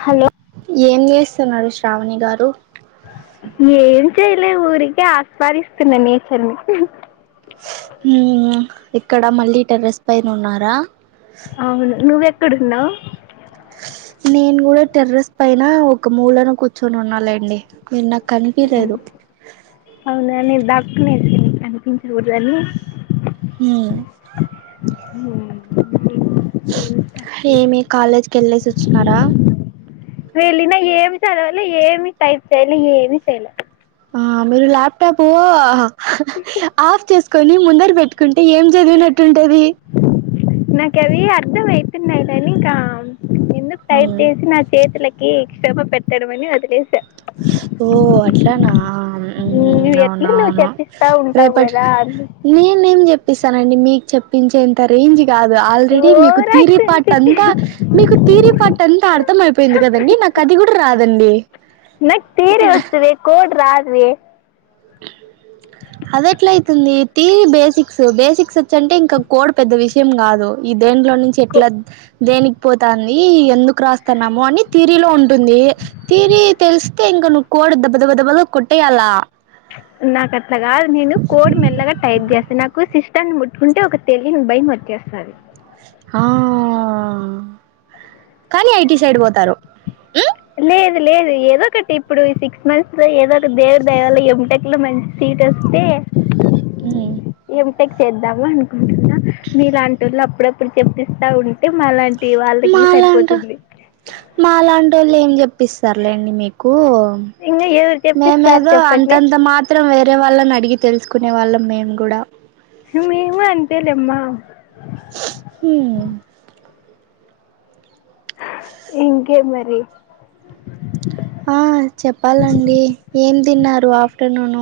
Hello ఏం చేస్తున్నారు శ్రావణి గారు ఏం చేయలే ఊరికే ఆస్వాదిస్తున్న నేచర్ని ఇక్కడ మళ్ళీ టెరెస్ పైన ఉన్నారా అవును నువ్వెక్కడున్నావ్ నేను కూడా టెర్రస్ పైన ఒక మూలను కూర్చోని ఉన్నాలెండి అవునా నేను దాక్కునేది నీకు కనిపించకూడదని హు ఉ ఏమి కాలేజ్కి వెళ్ళేసి వచ్చినారా వెళ్ళినా ఏమి చదవాలి ఏమి టైప్ చేయాలి ఏమి చేయలే ఆ మీరు ల్యాప్టాప్ ఆఫ్ చేసుకొని ముందర పెట్టుకుంటే ఏం చదివు ఎట్టుంటాది నాక అవి అర్థం అయితున్నాయి కానీ ఇంకా ఎందుకు టైప్ హ్మ్ చేసి నా చేతుల శ్రమ పెట్టడమ్మనీ ఒధిలేస ఓ అట్లానా నువ్వు అవున ఎట్లా నువ్వు అవును చెప్పిస్తా ఉంటావు రేపటి కదా నేనే ఏం చెప్పిస్తానండి మీకు చెప్పించేంత రేంజి కాదు ఆల్రెడీ మీకు తీరి పాట అంతా ఓవరాక్షన్ మీకు తీరి పాట అంతా అర్థం అయిపోయింది కదండి నా కది కూడా రాదండి నాకు తీరే వచ్చంది కోట్ రాదు అది ఎట్ల అయితుంది టీ బేసిక్స్ బేసిక్స్ వచ్చింటే ఇంకా కోడ్ పెద్ద విషయం కాదు ఇది దేంట్లో నుంచి కో ఎట్లా దేని పోతుంది ఎందుకు రాస్తున్నాము అని తీరిలో ఉంటుంది తీరి తెలిస్తే ఇంక ను పోయి ధాబా ధాబా కొట్టెయాల నాకు అట్లాగా నేను కోడ్ మెల్లగా టైప్ చేస్తా నాకు సిస్టర్న్ని ముట్టుకుంటే ఒక తెలియని భయం వట్టేస్తుంది ఆ కానీ ఐటి సైడ్ పోతారు ఉమ్ లేదు లేదు ఏదో ఒకటి ఇప్పుడు సిక్స్ మంత్స్ లో ఏదో ఒకటి దేవుడు దయవాల ఎంటెక్ లో మంచి ఇటు వస్తే ఈ క్ చేద్దాము అనుకుంటున్నా మీలాంటి వాళ్ళు అప్పుడప్పుడు చెపిిస్తా ఉంట అంటే మలాంటి వాళ్ళకి మాలాంట సరిపోతుంది పిస్తారులేండి మీకు ఇంకా ఎవరు చెప్పిస్తారు మేమేదో చెప్పండి అంతంత మాత్రం వేరే వాళ్ళ న అడిగి తెలుసుకునే వాళ్ళం మేము కూడా మేము అంతే లేెమ్మా హు ఇంకే మరి ఆ చెప్పాలండి ఏం తిన్నారు ఆఫ్టర్నూన్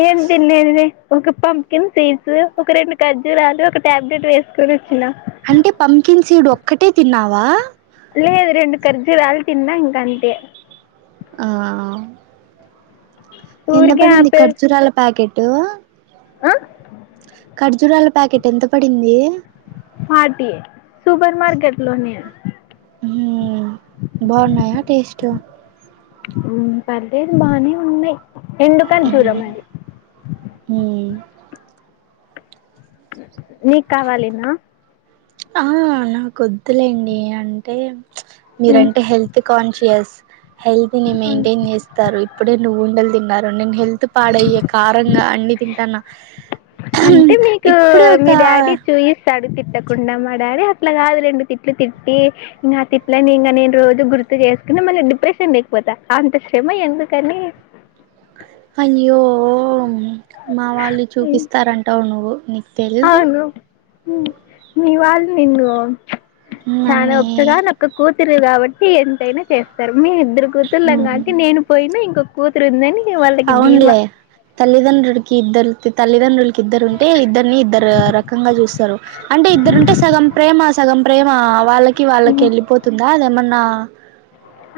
ఏం తినలేదు లే ఒక పంప్కిన్ సీడ్స్ ఒక రెండు కజ్జూరాలు ఒక టాబ్లెట్ వేసుకొని వచ్చినా అంటే పంకిన్ సీడు ఒక్కటే తిన్నావా లేదు రెండు ఖర్జులుాలి తిన్న ఇంక అంతే ఆ కింద ఊరికే పడింది ఆపిల్ ఖర్జూరాల ప్యాకెట్టు ఆ ఖర్జూరాల ప్యాకెట్ ఎంత పడింది పార్టీ సుపర్ మార్కెట్ లోని బాగున్నాయా టెస్ట్ పర్లేదు బానే ఉన్నాయి ఎండు ఖర్జూరం మారి నీకు కావాలినా ఆ నాకొద్దులేండి అంటే మీరంటే హెల్త్ కాన్షియస్ హెల్త్ ని మెయింటైన్ చేస్తారు ఇప్పుడే నువ్వు ఉండలు తిన్నారు నేను హెల్త్ పాడయ్య కారంగా అన్ని తింటాన్న అంటే మీకు మీ డాడీ చూయి అడు తిట్టకుండా మా డాడీ అట్లా కాదు రెండు తిట్లు తిట్టి ఇంకా ఆ తిట్లని ఇంకా నేను రోజు గుర్తు గుర్తు చేసుకుని మళ్ళీ డిప్రెషన్ లేకపోతా అంత శ్రమ ఎందుకని అని్యో మా వాళ్ళు చూపిస్తారంటావు నువ్వు న అవును మీ వాళ్ళు నిన్ను నన్నే చానా ఒక్కగా నొక్క కూతు కూతురు కాబట్టి ఎంతైనా చేస్తారు మేము ఇద్దరు కూతుర్లాం కాట్టి నేను పోయినా ఇంకొక కూతురు ఉందని వాళ్ళకి ధీమా అవున్లే తల్లిదండ రుడ్కి ఇద్దరుతి తల్దంకి ఇద్దరు ఉంటే ఇద్దరిని ఇద్దరు రకంగా చూస్తారు అంటే ఇద్దరుంటే సగం ప్రేమ సగం ప్రేమ వాళ్ళకి వాళ్ళకి వెళ్ళిపోతుందా అదేమన్నా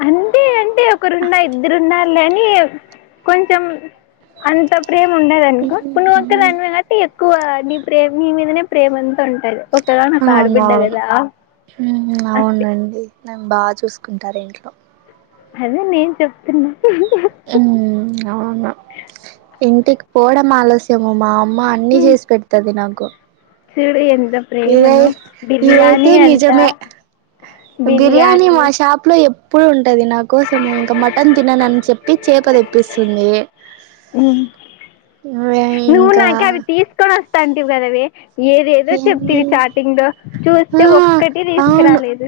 అంటే అంటే ఒకరున్న ఇద్దరున్నారులే అని కొంచెం అంత ప్రేమ ఉండదనుకో ఇ నువ్వుక్క దాని కాట్టి ఎక్కువ నీ ప్రేమ నీ మీదనే ప్రేమ అంతా ఉంటది ఒక్కగా నాకు ఆడబిడ్డ అవునవును కదా అంతే నను బాగా చూసుకుంటారు ఇంట్లో అదే నేను చెప్తున్నా అవును ఇంటికి పోడం ఆలస్యముమా అమ్మా అన్ని ఉమ్. చేసి పెడుతది నాకు చూడు ఎంత ఇదై ప్రేమను ఇదైతే బిర్యానీ అంట నిజమే బిర్యానీ మా షాప్ లో ంటది నా కోసం ఇంకా మటన్ తినను అని చెప్పి చేప తెప్పిస్తుంది అదే నువ్వు ఇంకా నాకే అవి తీసుకొని వస్తాంటవ్ కదావి ఏదేదో ఏంది చెప్తంది చార్టింగ్ లో ఆ చూస్తే ఒక్కటి అవును తీసుకురాలేదు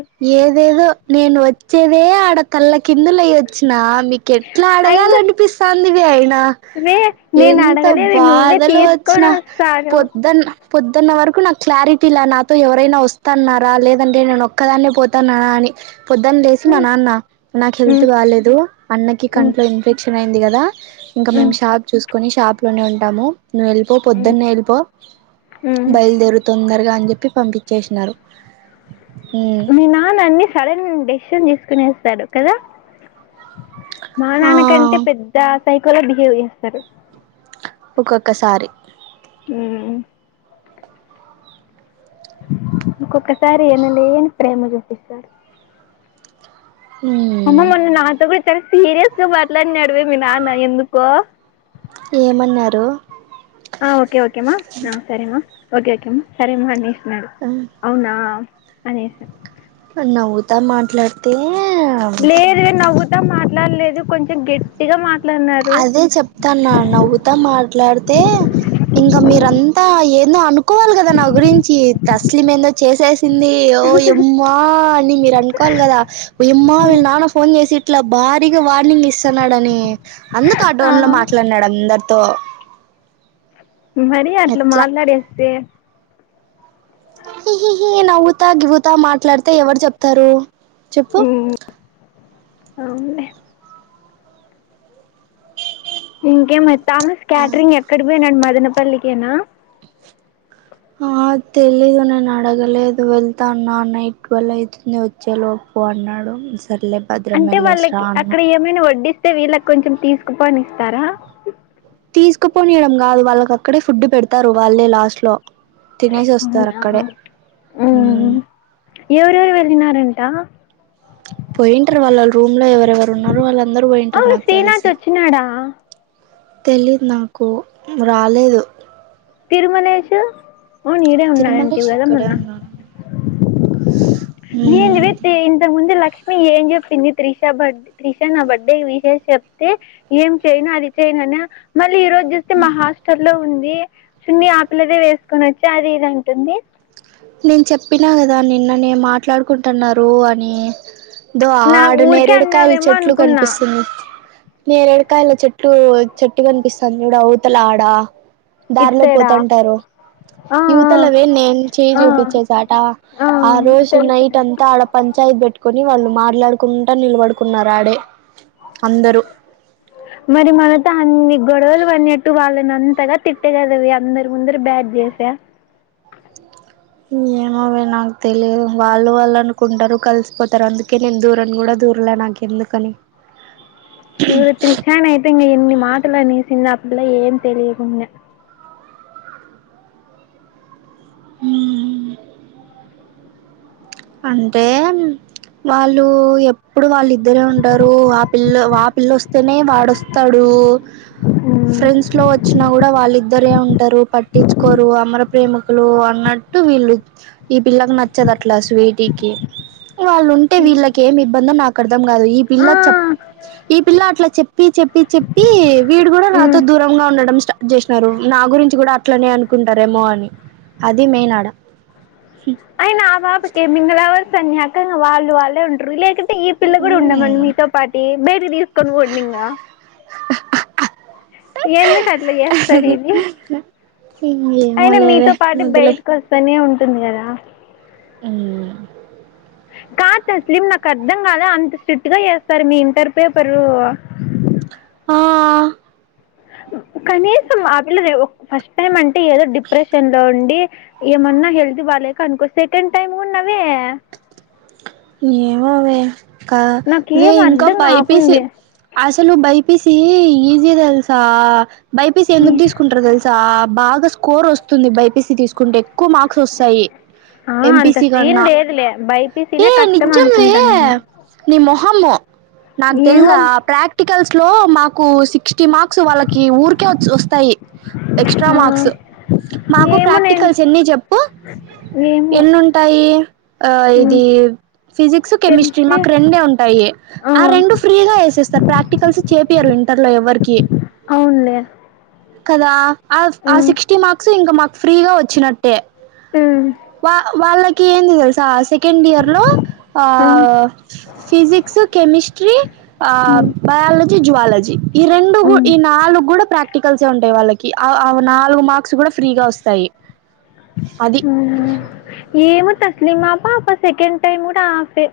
చెవే ఆడ తల్ల కిందులయయి వచ్చినా మీకు ఎట్లా అయినా అడగాలనిపిస్తందివి అయినా వే నేను ఎంత అడగలేదు నువ్వే బాధలు వచ్చిన తీసుకొని వస్తాను పొద్దున్న పొద్దున్న వరకు నాకు క్లారిటీలా నాతో ఎవరైనా వస్తున్నారా లేదంటే నేను ఒక్కదాన్నే పోతన్నా అని పొద్దున్న లేసి నా నాన్న నాకు హెల్త్ బాలేేదు అన్నకి కంట్లో ఇన్ఫెక్షన్ అయింది కదా ఇంకా మేము షాప్ చూసుకుని షాప్ లోనే ఉంటాము నువ్వు వెళ్ళిపో పొద్దున్న వెళ్ళిపో బయలుదేరు తొందరగా అని చెప్పి పంపించే ఉన్నారు మీ నాన్నన్ని సడన్ డెసిషన్ తీసుకునిస్తారు కదా మా ఆ నాన్నకంటే పెద్ద సైకోలా బిహేవ్ చేస్తారు ఒక్కొక్కసారి ఉమ్ ఇంకొక్కసారి ఎమల్యని ప్రేమ చూపిస్తారు ఉమ్ అమ్మ మొన్న నాతో కూడా చాల సీరియస్ గా మాట్లాడి అడివేమి నాన్న ఎందుకో ఏం అన్నారు ఆ ఒకే ఒకే అమ్మ ఆ సరేఅమ్మ ఒకేఒకే మా సరేఅమ్మ నాడు అవునా అనేసా నవ్వుతా మాట్లాడితే లేదు లే నవ్వుతా మాట్లాడలేదు కొంచెం గట్టిగా మాట్ అదే చెప్తాన్నా నవ్వుతా మాట్లాడితే ఇంకా మీరంతా ఏదో అనుకోవాలి కదా నా గురించి తస్లిం ఏందో చేసేసింది ఓ ఎమ్మా మీరు అనుకోవాలి కదా పోయ్యమ్మా వీళ్ళ నాన్న ఫోన్ చేసి ఇట్లా భారీగా వార్నింగ్ ఇస్తున్నాడని అందుకు ఆ టోన్ లో మాట్లాడినాడు అందరితో మరి అట్లా ఎట్లా మాట్లాడేస్తే హి హి హినవ్వుతా దువుతా మాట్లాడితే ఎవరు చెప్తారు చెప్పు ఉమ్, అవునులే ఇంకేమ థామస్ ఆ క్యాటరింగ్ ఎక్కడ పోయినాడు మదనపల్లికేనా ఆ తెలిదు నేను అడగలేదు వెళ్తాన్నా నైట్ ట్వల్ అయితుంది వచ్చేలోపు పో అన్నాడు సర్లే భద్రం అంటే వెళ్ళేసిరా వాళ్ళకి అన్నా అక్కడ ఏమైనా వడ్డిస్తే వీళ్ళకి కొంచెం తీసుకుపోనిస్తారా తీసుకుపోనియడం కాదు వాళ్ళకి అక్కడే ఫుడ్ పెడతారు వాళ్ళే లాస్ట్ లో తినేసి వస్తారు అక్కడే ఉ మ్మ్ ఎవరెవరు వెళ్ళినారంటా పోయింటారు వాళ్ళ రూమ్ లో ఎవరెవరు ఉన్నారు వాళ్ళ అందరూ పోయింటారు అవును నాకు శ్రీనాథ్ తెలిసి వచ్చినాడా తెలిదు నాకు రాలేదు తిరుమలేషు వూను ఈడే ఉన్నాడంటివి తిరుమలేష్ కదా మొన్న ఇక్కడే ఉన్నాడు ఏంది వే మ్మ్ తే ఇంతకు ముందే లక్ లక్ష్మి ఏం చెప్పింది త్రిష బర్ త్రిష నా బర్త్డే కి విషెస్ చెప్తే ఏం చేయను అది చె సనా మళ్ళీ ఈ రోజు జూస్తే మా హాస్టల్లో ఉన్ ఛీ చున్నీ ఆ పిల్లదే వేసుకొని వచ్చి అది ఇది అంటుంది నేను చెప్పినా కదా నిన్న నెమాట్లాడుకుంటున్నారు అని దో నా ఆడు ఊరికే నేరేడుకాయల్ అన్నావేమో చెట్లు అనుకున్నా కనిపిస్తుంది నేరేడుకాయల చెట్టు చెట్టుకనిపిస్తాంది చూడుఅవుతల ఆడ ఇట్ దారిలో సైడా పోతంటారు ఆ యువతలవే నేను ఆ చూపించాడట ఆ రోజు నైట్ తెలుసులే అంతా ఆడ పంచాయత్ పెట్టుకొని వాళ్ళు మాట్లాడుకుంటా నిలబడు మరి మనతో అన్ని గొడవలు అనెట్టు వాళ్ళని అంతగా తిట్టే కద వె అందరి ముందర బ్యాడ్. చేస ఏమోవే నాకు తెలిదు వాళ్ళు వాళ్ళు అనుకుంటారు కలిసిపోతారు అందుకే నేను దూరన్‌కూడా దూరన్‌ ఊర్ల నాకు ఎందుకని అ చూడు త్రిషనైతే ఇంగ ఎన్ని మాటలు అనేసిందో ఆ పిల్ల ఏం తెలియకుండ హ్మ్ అంటే వాళ్ళూ ఎప్పుడూ వాళ్ళిద్దరే ఉంటారు ఆ పిల్ల ఆ పిల్ల వస్తేనే వాడొస్తాడు ఉమ్. ఫ్రెండ్స్ లో వచ్చినా కూడా వాళ్ళిద్ద ఇద్దరే ఉంటారు పట్టించుకోరు అమర ప్రేమికులు అన్నట్టు వీళ్ళు ఈ పిల్లకు నచ్చదు అట్లా వీటికి వాళ్ళు ఉంటే వీళ్ళకి ఏమి ఇబ్బందో నాకు అర్థం కాదు ఈ ఆ, పిల్ల చెప్ ఈ పిల్ల అట్లా చెప్పి చెప్పి చెప్పి వీడు గూడా నాతో ఉమ్. దూరంగా ఉండడం స్టార్ట్ చేసినారు నా గురించి కూడా అట్లనే అనుకుంటారేమో అని అది మెయిన్ ఆడ అయినా ఆ పాప కెమిమింగ లవర్స్. అనంక వాళ్ళు వాళ్ళేఉంటరు రిలెటివ్ అంటే ఈ పిల్ల కూడా ఉండమను మీతో పాటి బయటికి తీసుకొని పోండింగ హ్ హ్ హ్ ఎందుకట్లచెస్తది ఇది ఏమో అయినా లేవే మీతో పాటు వదిలేయ్ బయటకు వస్తానే ఉంటుంది కదా మ్మ్ కా స్లిమ్ నాకు అర్ధం కాదా అంత స్ట్రిక్ట్ గా చేస్తారు మీ ఇంటర్ పేపరు ఆ కనీసం ఆ పిల్ల ఫస్ట్ టైమ్ అంటే ఏదో డిప్రెషన్ లో ఉండి ఏమన్నా హెల్త్ బాలేక అనుకో సెకండ్ టైమ్ ఉన్నవే ఏమోవే కాదే నాకేం ఇంకా అర్ధం బైపిసి కాకుంది అసలు బై పి సి ఈజీ తెలుసా బై పి సి ఈ ఎందుకు తీసుకుంటారు తెలుసా బాగా కోరొస్త్ తుంది బైపిసి తీసుకుంటే ఎక్కువ మార్క్స్ వస్తాయి ఆ అంత ఎంపీసి సీన్ కన్నా లేదులే ఏ బైపీసీనే కష్టం నిజ్జమే అనుకుంటాను నేను నీ మొహము నాకు ఏమో తెల్దా ప్రాక్టీ కల్స్లో మాకు సిక్స్టీ మార్క్స్ వాళ్ళకి ఊరికే వస్తాయి ఎక్స్ట్ ఆ మార్క్స్ మాకు ఏమో నేను ప్రాక్టికల్స్ ఎన్ని చెప్పు ఏమో ఎనుంటాయి ఆ ఉమ్ ఇది ఫిజిక్స్ కెమిస్ట్రీ మాకు రెండే ఉంటాయి ఆ రెండు ఫ్రీగా ఏసేస్తారు ప్రాక్టికల్స్ చేపీయరు ఇంటర్లో ఎవరికి అవునులే కదా ఆ ఆ ఉమ్ సిక్స్టీ మార్క్స్ ఇంకా మాకు ఫ్రీగా వచ్చినట్టే ఉమ్ వా వాళ్ళకి ఏంది తెల్. సా సెకండ్ ఇయర్ లో ఆ ఉమ్ ఫిజిక్స్ కెమిస్ట్రీ ఆ ఉమ్ బయాలజీ జ్వాలజీ ఈ రెండు ఉమ్ ఈ నాలుగు కూడా ప్రాక్టికల్సే ఉంటాయి వాళ్ళకి ఆ ఆ నాలుగు మార్క్స్ కూడా ఫ్రీగా వస్తాయి అది హ్మ్ ఏమో దిమాప ఆప సెకండ్ టైమ్ కూడా ఫే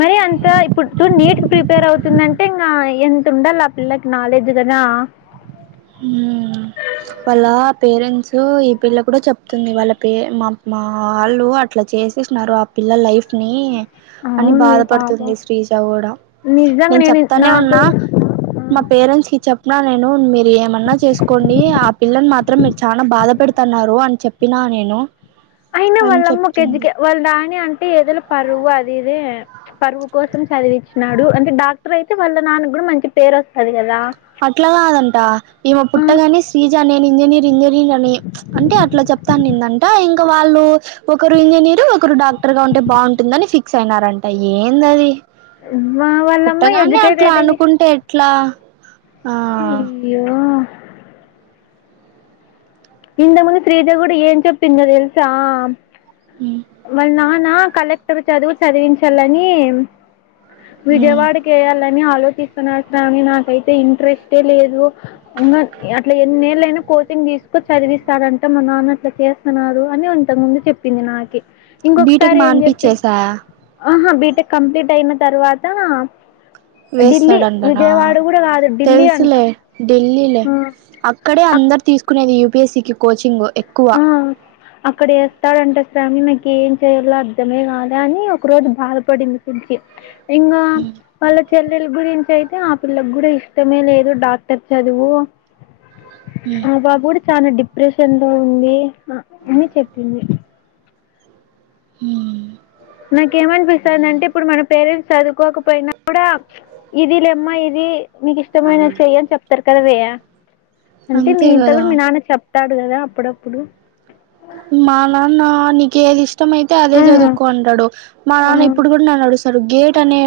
మరి అంత ఇప్పుడు చూడ్ నీట్ కి ప్రిపేర్ అవుతుం టేంగా ఎంత ఉండాల పిల్లకి నాలెడ్జ్ కదా హ్మ్ వాళ్ళ పేరెంట్స్ ఈ పిల్ల కూడా చెప్తుంది వాళ్ళ పే మా మా వాళ్ళు అట్లా చే చేసినారు ఆ పిల్ల లైఫ్ ని అని అవును ఏ పాపం బాధపడుతుంది శ్రీజ కూడా నిజంగా నేను చెప్తానే నాతో ఉన్నా కూడా ఆ. మా పేరెంట్స్ కి చెప్నా నేను మీ ఏమన్నా చేసుకోండి ఆ పిల్లని మాత్రం మీరు చానా బాధ పెడతాన్నారు అని చెప్పినా నేను అయినా అని వాళ్ళమ్మ చెప్తుంది ఒకెజ్జికె వాళ్ళు రాని అంట ఏదల పరువు అదిదే పరువు కోసం చదివిచ్చినాడు అంటే డాక్టర్ అయితే వాళ్ళ నాన్న కూడా మంచి పేరు వస్తది కదా అట్లా కాదంట ఈమె ఆ. పుట్టగానెశ్రీజ నేను ఇంజనీర్ ఇంజనీర్ అని అంటే అట్లా చ వత్తా అనిందం [unintelligible] వాళ్ళు ఒకరు ఇంజనీర్ ఒకరు డాక్టర్ గా ఉంటే బావుంటుందని ఫిక్స్ అయినారంట ఏందది వా- వాళ్ళమ్మ పుట్టగానే అట్లా ఎడ్యుకేటెడ్ అయ్యి అనుకుంటే ఎట్లా ఆ అయ్యో ఇంతకు ముందు శ్రీజ కూడా ఏం చెప్పిందో తెలుసా వాళ్ళ నాన్న కలెక్టర్ చదువు చదివించాలని విజయవాడకి ఎయాలని ఆలోచిస్తున్నారు శ్రావణినాకైతే ఇంట్రెస్టే లేదు ఇంగఅట్లా ఎన్నేల నేను కోచింగ్ తీసుకుని చదివిస్తారంట మా నాన్న అట్లా చేస్తున్నారు అని ఇంత కుముందు చెప్పింది నాకి బీటెక్ ఇంకొకసారి ఏం చెప్పి మానిపిచ్చేసా ఆహా బీటెక్ కంప్లీట్ అయిన తర్వాత ఢిల్లీ వేస్తాడంటనా విజయవాడ కూడా కాదు ఢిల్లీ అంటా తెలుసులే ఢిల్లీలే ఆ అక్కడే అక్ అందరు తీసుకునేది యు పి ఎస్సి కి కోచింగ్ ఎక్కువ ఆ అక్కడ వేస్తాడంట స్వామి నాకు ఏం చేయాలో అర్దమే కాలే అని ఒక రోజు బాధపడింది కుంచి ఇంగా వాళ్లకి చెల్లెల గురించి అయితే ఆ పిల్లకు కూడా ఇష్టమే లేదు డాక్టర్ చదువు ఆ పాపకూడా చాలా డిప్రెషన్ లో ఉంది అని చెప్పింది హా నాక్ ఏమనిపిస్తాందంటే ఇప్పుడు మన పేరెంట్స్ చదువ్ కోకపోయినా కూడా ఇది లేమ్మ ఇది నీకు ఇష్టమైనది సేయ్ అని సెప్తరు కదా వేయా అంటే మీ అంతే ఇంట్లో కూడా కదా మీ నాన్న చెప్తాడు కదా అప్పుడప్పుడు మా నాన్న నీకు ఏది ఇష్ట ఇష్టం అయితే అదే ఆ చదువుకుంటాడు మా ఆ నాన్న ఇప్పుడు కూడా అడు సార్ గేట్ అనే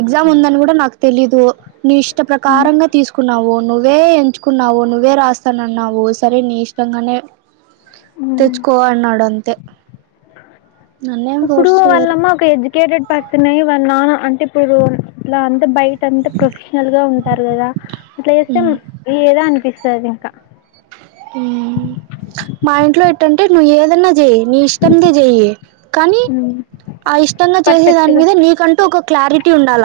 ఎగ్జామ్ ఉందని కూడా నాకు తెలీదు నీ ఇష్ట ప్రకారంగా తీసుకున్నావో నువ్వే ఎంచుకున్నావ నువ్వే రాస్తు నన్నా ఓ సరే నీ ఇష్టంగానే ఉమ్ తెచ్చుకోవాలన్నాడు అంతే నన్నేం ఇప్పుడు ఫోర్స్ చేయరు వాళ్ళమ్మా ఒక ఎడ్యుకేటెడ్ పర్సన్య వాళ్ళ నా అంటే ఇప్పుడు ఇ అంత బయట ఇ అంతా ప్రొఫెషనల్ గా ఉంటారు కదా అట్లా చేస్తే ఏదా అనిపిస్తుంది ఇంకా మా ఇంట్లో ఏట్ంటే నువ్వు ఏదన్నా చేయయి నీ ఇష్టదే చెయ్య కానీ ఆ ఇష్టంగా చేసే పర్ఫెక్ట్ దాని గా మీద నీకంటూ ఒక క్లారిటీ ఉండాల